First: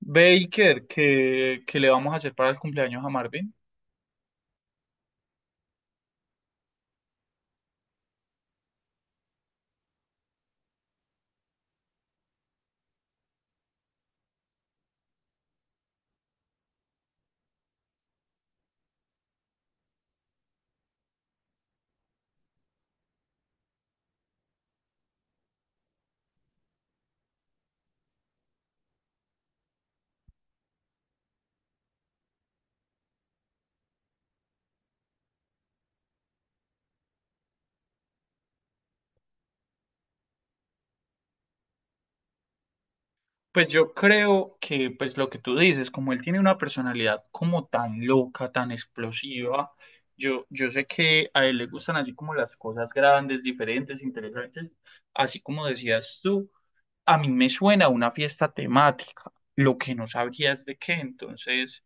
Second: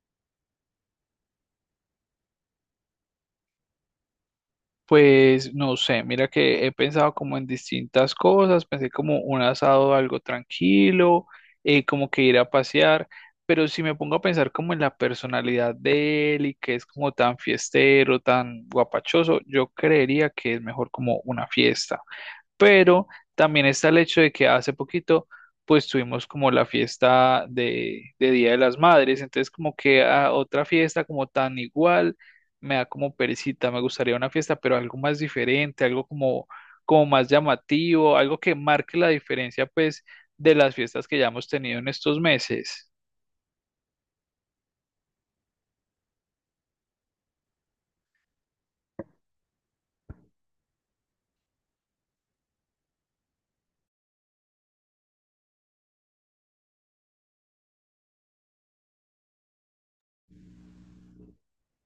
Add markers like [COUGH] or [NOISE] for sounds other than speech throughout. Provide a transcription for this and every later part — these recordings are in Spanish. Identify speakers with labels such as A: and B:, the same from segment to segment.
A: Baker, ¿qué le vamos a hacer para el cumpleaños a Marvin?
B: Pues no sé, mira que he pensado como en distintas cosas, pensé como un asado algo tranquilo, como que ir a pasear, pero si me pongo a pensar como en la personalidad de él y que es como tan fiestero, tan guapachoso, yo creería que es mejor como una fiesta, pero también está el hecho de que hace poquito pues tuvimos como la fiesta de Día de las Madres, entonces como que a otra fiesta como tan igual me da como perecita. Me gustaría una fiesta pero algo más diferente, algo como, como más llamativo, algo que marque la diferencia pues de las fiestas que ya hemos tenido en estos meses.
A: Pues yo creo que, pues lo que tú dices, como él tiene una personalidad como tan loca, tan explosiva, yo sé que a él le gustan así como las cosas grandes, diferentes, interesantes, así como decías tú, a mí me suena a una fiesta temática, lo que no sabría es de qué, entonces,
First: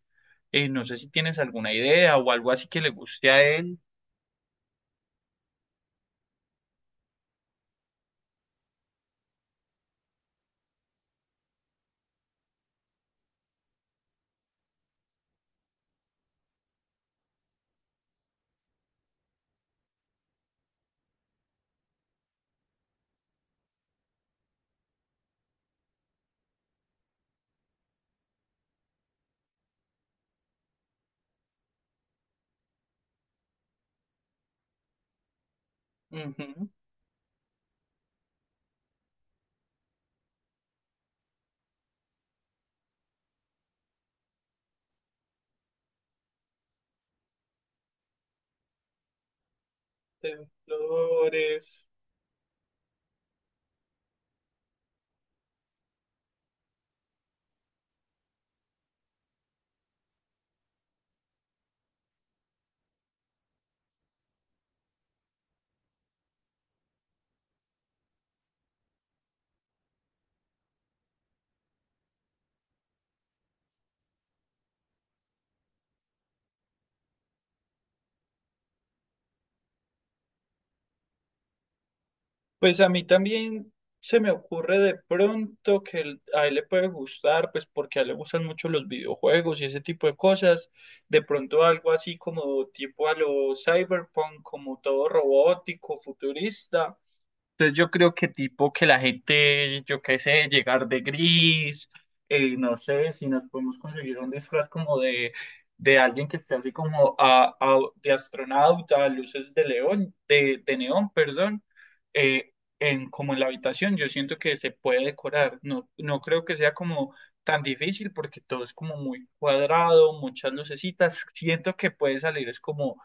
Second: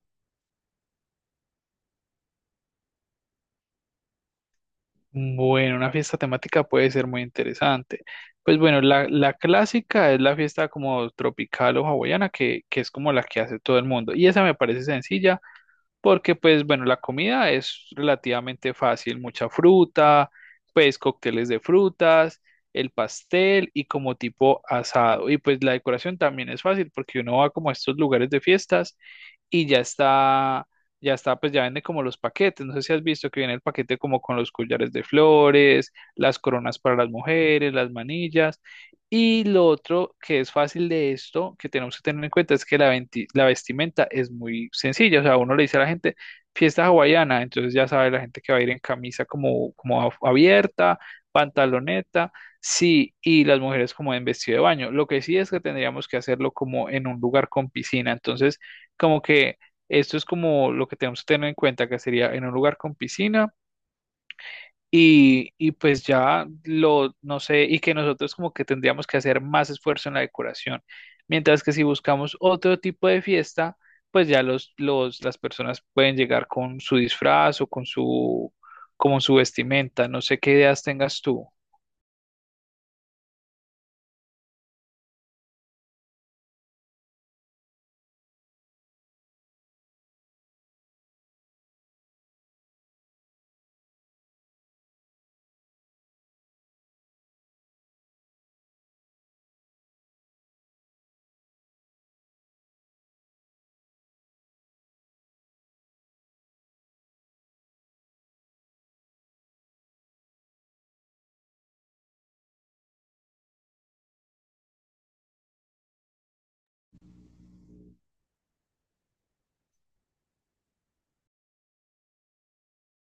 A: no sé si tienes alguna idea o algo así que le guste a él.
B: Bueno, una fiesta temática puede ser muy interesante. Pues bueno, la clásica es la fiesta como tropical o hawaiana, que es como la que hace todo el mundo. Y esa me parece sencilla porque pues bueno, la comida es relativamente fácil, mucha fruta, pues cócteles de frutas, el pastel y como tipo asado. Y pues la decoración también es fácil porque uno va como a estos lugares de fiestas y ya está, pues ya vende como los paquetes. No sé si has visto que viene el paquete como con los collares de flores, las
A: Ujú,
B: coronas para las mujeres, las manillas. Y lo otro que es fácil de esto, que tenemos que tener en cuenta, es que la, la vestimenta es muy sencilla. O sea, uno le dice a la gente fiesta hawaiana, entonces ya sabe la gente que va a ir en camisa como, como
A: de
B: abierta,
A: flores.
B: pantaloneta. Sí, y las mujeres como en vestido de baño. Lo que sí es que tendríamos que hacerlo como en un lugar con piscina. Entonces, como que esto es como lo que tenemos que tener en cuenta, que sería en un lugar con piscina y pues ya lo, no sé, y que nosotros como que tendríamos que hacer más esfuerzo en la decoración. Mientras que si buscamos otro tipo de fiesta, pues ya los, las personas pueden llegar con su disfraz o con su, como su vestimenta. No sé qué ideas tengas tú.
A: Pues a mí también se me ocurre de pronto que a él le puede gustar, pues porque a él le gustan mucho los videojuegos y ese tipo de cosas. De pronto algo así como tipo a lo cyberpunk, como todo robótico, futurista. Entonces yo creo que tipo que la gente, yo qué sé, llegar de gris, no sé, si nos podemos conseguir un disfraz como de alguien que esté así como de astronauta, luces de león, de neón, perdón, eh, en, como en la habitación, yo siento que se puede decorar, no, no creo que sea como tan difícil porque todo es como muy cuadrado, muchas lucecitas, siento que puede salir, es como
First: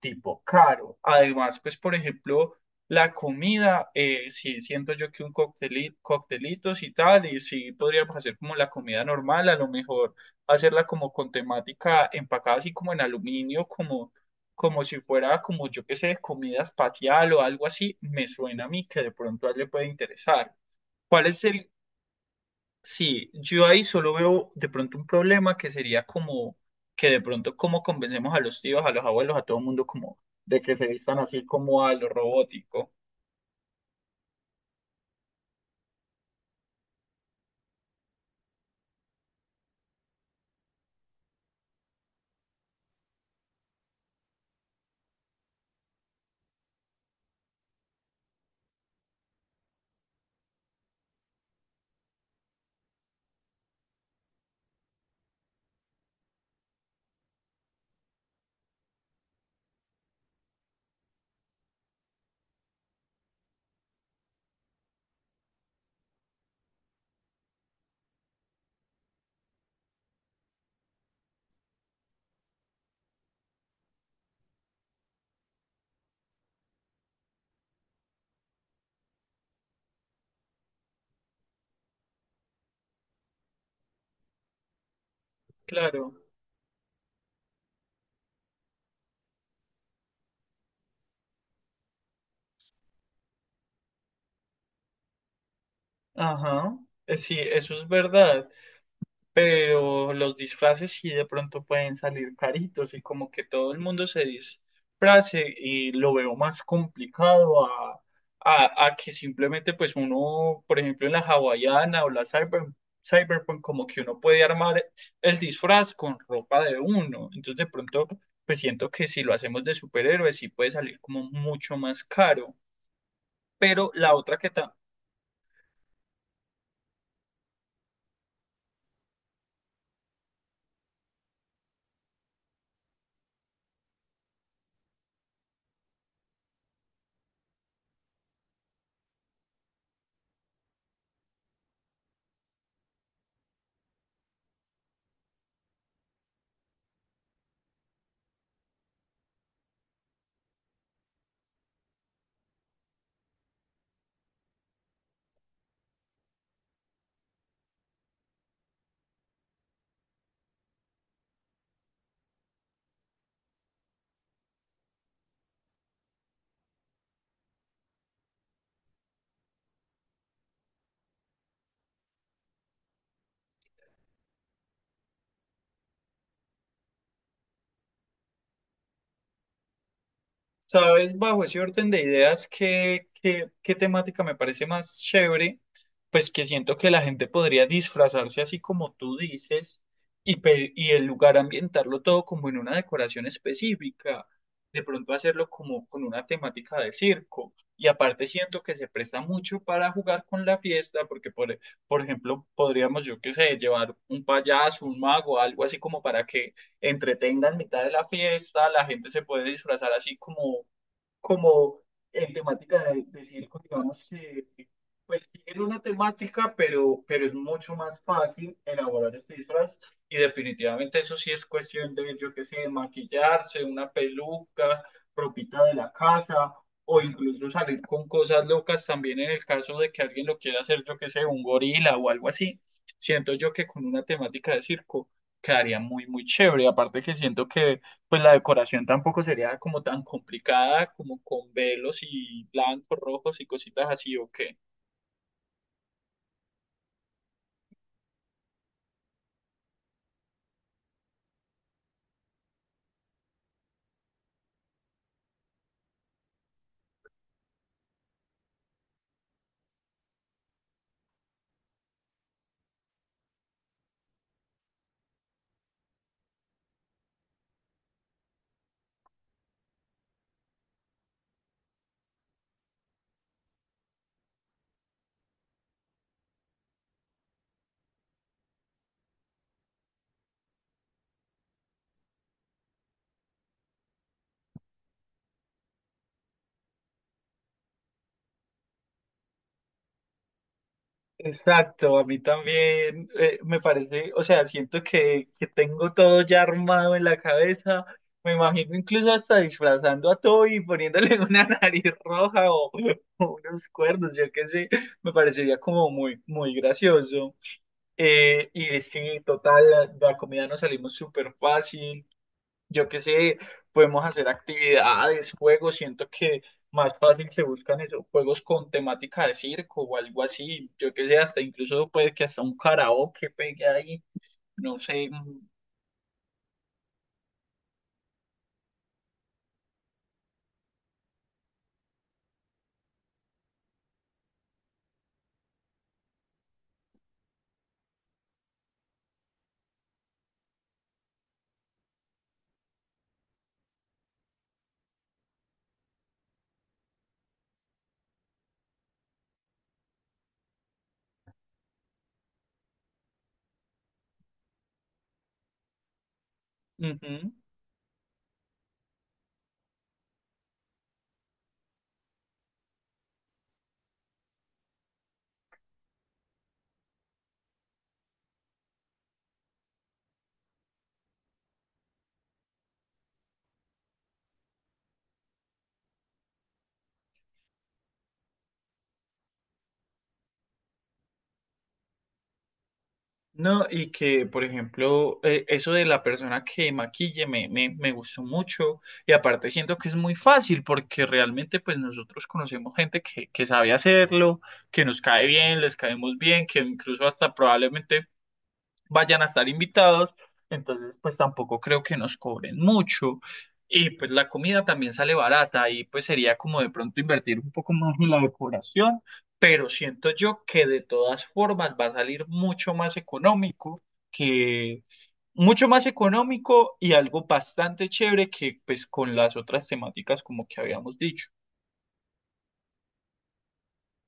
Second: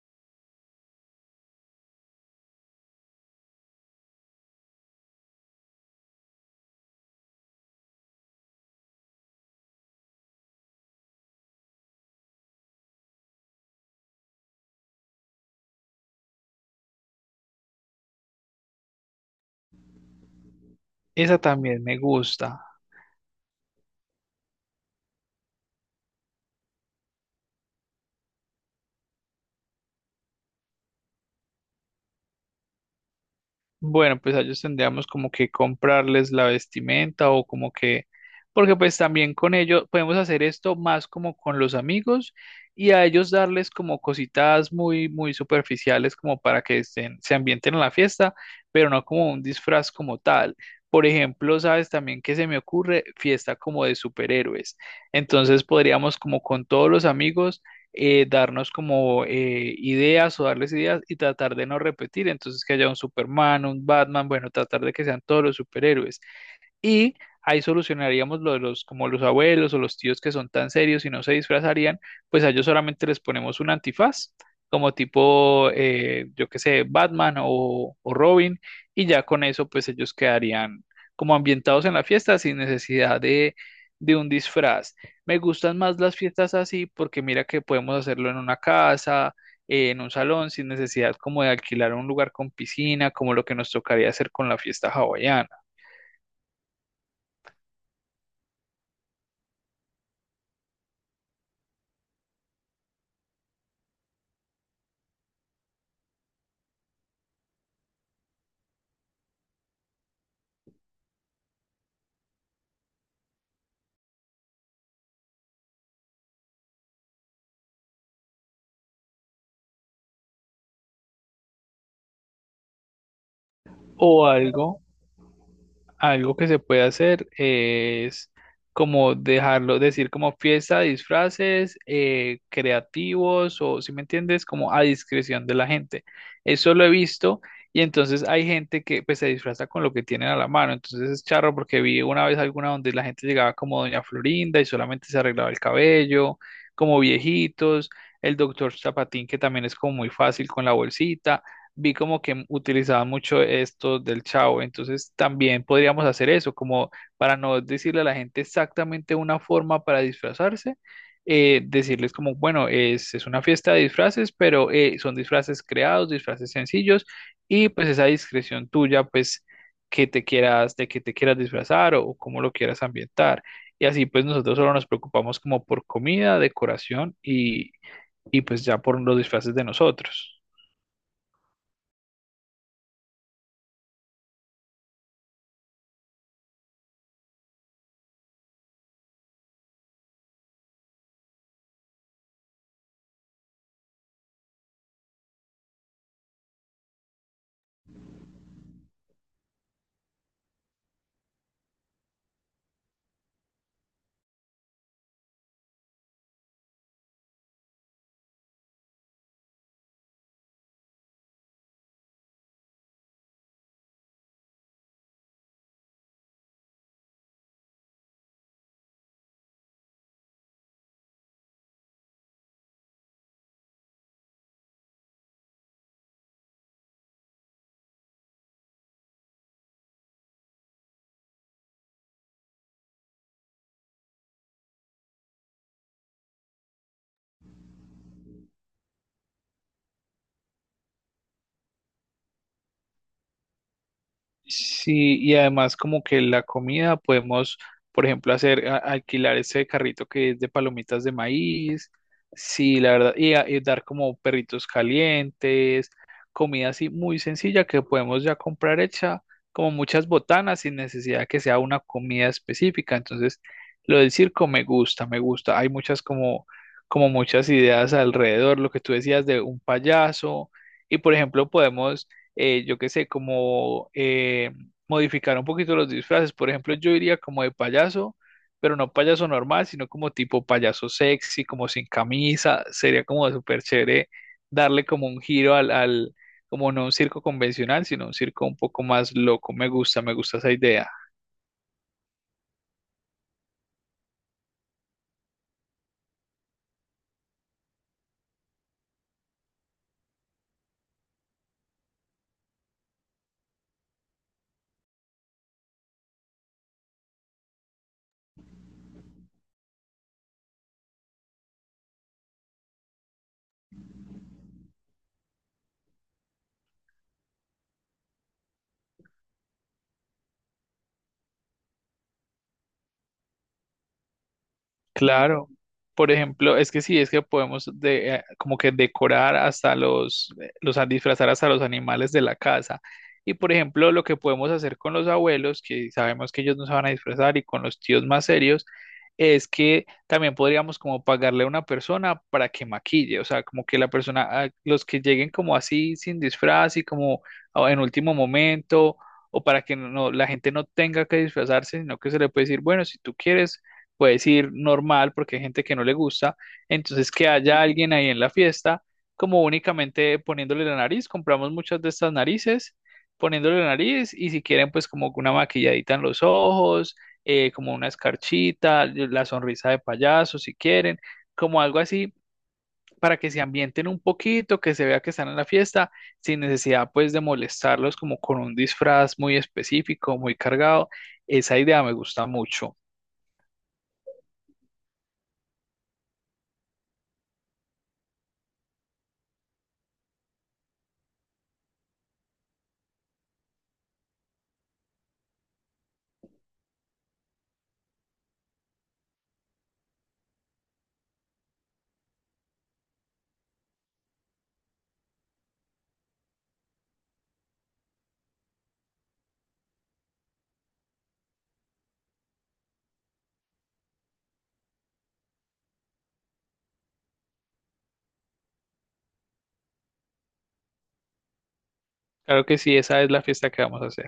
A: tipo caro. Además, pues, por ejemplo, la comida, sí, siento yo que un coctelito, coctelitos y tal, y sí podríamos hacer como la comida normal, a lo mejor hacerla como con temática empacada así como en aluminio, como, como si fuera como yo qué sé, comida espacial o algo así, me suena a mí que de pronto a él le puede interesar. ¿Cuál
B: Esa
A: es el?
B: también me gusta.
A: Sí, yo ahí solo veo de pronto un problema que sería como que de pronto cómo convencemos a los tíos, a los abuelos, a todo el mundo como de que se vistan así como a lo robótico.
B: Bueno, pues a ellos tendríamos como que comprarles la vestimenta o como que, porque pues también con ellos podemos hacer esto más como con los amigos y a ellos darles como cositas muy, muy superficiales como para que estén, se ambienten en la fiesta, pero no como un disfraz como tal. Por ejemplo, sabes también que se me ocurre fiesta como de superhéroes. Entonces podríamos como con todos los amigos darnos como ideas o darles ideas y tratar de no repetir. Entonces, que haya un Superman, un Batman, bueno, tratar de que sean todos los superhéroes y ahí solucionaríamos lo de los, como los abuelos o los tíos que son tan serios y no se disfrazarían, pues a ellos solamente les ponemos un antifaz, como tipo, yo qué sé, Batman o Robin, y ya con eso pues ellos quedarían como ambientados en la fiesta sin necesidad de un disfraz. Me gustan más
A: Claro.
B: las fiestas así porque mira que podemos hacerlo en una casa, en un salón sin necesidad como de alquilar un lugar con piscina, como lo que nos tocaría hacer con la fiesta hawaiana.
A: Ajá. Sí, eso es verdad. Pero los disfraces sí de pronto pueden salir caritos y como que todo el mundo se disfrace y lo veo más complicado a que simplemente pues uno, por ejemplo, en la hawaiana o la cyber, cyberpunk, como que uno puede armar el disfraz con ropa de uno. Entonces de pronto pues siento que si lo hacemos de superhéroes sí puede salir como mucho más caro. Pero
B: O
A: la otra que tal.
B: algo, algo que se puede hacer es como dejarlo, decir como fiesta, disfraces, creativos o, si me entiendes, como a discreción de la gente. Eso lo he visto y entonces hay gente que pues se disfraza con lo que tienen a la mano. Entonces es charro porque vi una vez alguna donde la gente llegaba como Doña Florinda y solamente se arreglaba el cabello, como viejitos, el doctor Zapatín que también es como muy fácil con la bolsita. Vi como que utilizaba mucho esto del chavo, entonces también podríamos hacer eso, como para no decirle a la gente exactamente una forma para disfrazarse, decirles como, bueno, es una fiesta de disfraces, pero son disfraces creados, disfraces sencillos, y pues esa discreción tuya, pues que te quieras, de que te quieras disfrazar o cómo lo quieras ambientar. Y así pues nosotros solo nos preocupamos como por comida, decoración y pues ya por los disfraces de nosotros.
A: ¿Sabes, bajo ese orden de ideas, qué temática me parece más chévere? Pues que siento que la gente podría disfrazarse así como tú dices y, y el lugar ambientarlo todo como en una decoración específica, de pronto hacerlo como con una temática de circo. Y aparte siento que se presta mucho para jugar con la fiesta, porque por ejemplo podríamos, yo qué sé, llevar un payaso, un mago, algo así como para que entretenga en mitad de la fiesta, la gente se puede disfrazar así como como en temática de circo, digamos que pues tienen una temática, pero es mucho más fácil elaborar este disfraz y definitivamente eso sí es cuestión de, yo qué sé, maquillarse, una peluca propita de la casa o incluso salir con cosas locas también en el caso de que alguien lo quiera hacer, yo qué sé, un gorila o algo así. Siento yo que con una temática de circo quedaría muy, muy chévere. Aparte que siento que pues la decoración tampoco sería como tan complicada, como con velos y blancos, rojos y cositas así, ¿o qué?
B: Sí, y además como que la comida podemos, por ejemplo, hacer, alquilar ese carrito que es de palomitas de maíz, sí, la verdad, y, y dar como perritos calientes, comida así muy sencilla que podemos ya comprar hecha, como muchas botanas sin necesidad que sea una comida específica. Entonces, lo del circo me gusta, me gusta. Hay muchas como, como muchas ideas alrededor, lo que tú decías de un payaso, y por ejemplo, podemos yo qué sé, como modificar un poquito los disfraces. Por ejemplo, yo iría como de payaso, pero no payaso normal, sino como tipo payaso sexy, como sin camisa. Sería como súper chévere darle como un giro al, al, como no un circo convencional, sino un circo un poco más loco. Me gusta esa idea.
A: Exacto, a mí también me parece, o sea, siento que tengo todo ya armado en la cabeza. Me imagino incluso hasta disfrazando a Toby y poniéndole [LAUGHS] una nariz roja o unos cuernos, yo qué sé, me parecería como muy, muy gracioso. Y es que, total, la comida nos salimos súper fácil. Yo qué sé, podemos hacer actividades, juegos, siento que más fácil se buscan esos juegos con temática de circo o algo así, yo qué sé, hasta incluso puede que hasta un karaoke pegue ahí, no sé, mm,
B: Claro, por ejemplo, es que sí, es que podemos de, como que decorar hasta los disfrazar hasta los animales de la casa. Y por ejemplo, lo que podemos hacer con los abuelos, que sabemos que ellos no se van a disfrazar, y con los tíos más serios, es que también podríamos como pagarle a una persona para que maquille, o sea, como que la persona, ah, los que lleguen como así sin disfraz y como ah, en último momento, o para que no, no, la gente no tenga que disfrazarse, sino que se le puede decir, bueno, si tú quieres puedes ir normal porque hay gente que no le gusta, entonces que
A: ujú.
B: haya alguien ahí en la fiesta, como únicamente poniéndole la nariz, compramos muchas de estas narices, poniéndole la nariz y si quieren pues como una maquilladita en los ojos, como una escarchita, la sonrisa de payaso si quieren, como algo así para que se ambienten un poquito, que se vea que están en la fiesta, sin necesidad pues de molestarlos como con un disfraz muy específico, muy cargado. Esa idea me gusta mucho.
A: No, y que, por ejemplo, eso de la persona que maquille me gustó mucho y aparte siento que es muy fácil porque realmente pues nosotros conocemos gente que sabe hacerlo, que nos cae bien, les caemos bien, que incluso hasta probablemente vayan a estar invitados, entonces pues tampoco creo que nos cobren mucho. Y pues la comida también sale barata y pues sería como de pronto invertir un poco más en la decoración, pero siento yo que de todas formas va a salir mucho más económico que mucho más económico y algo bastante chévere que pues con las otras temáticas como que habíamos dicho.
B: Claro que sí, esa es la fiesta que vamos a hacer.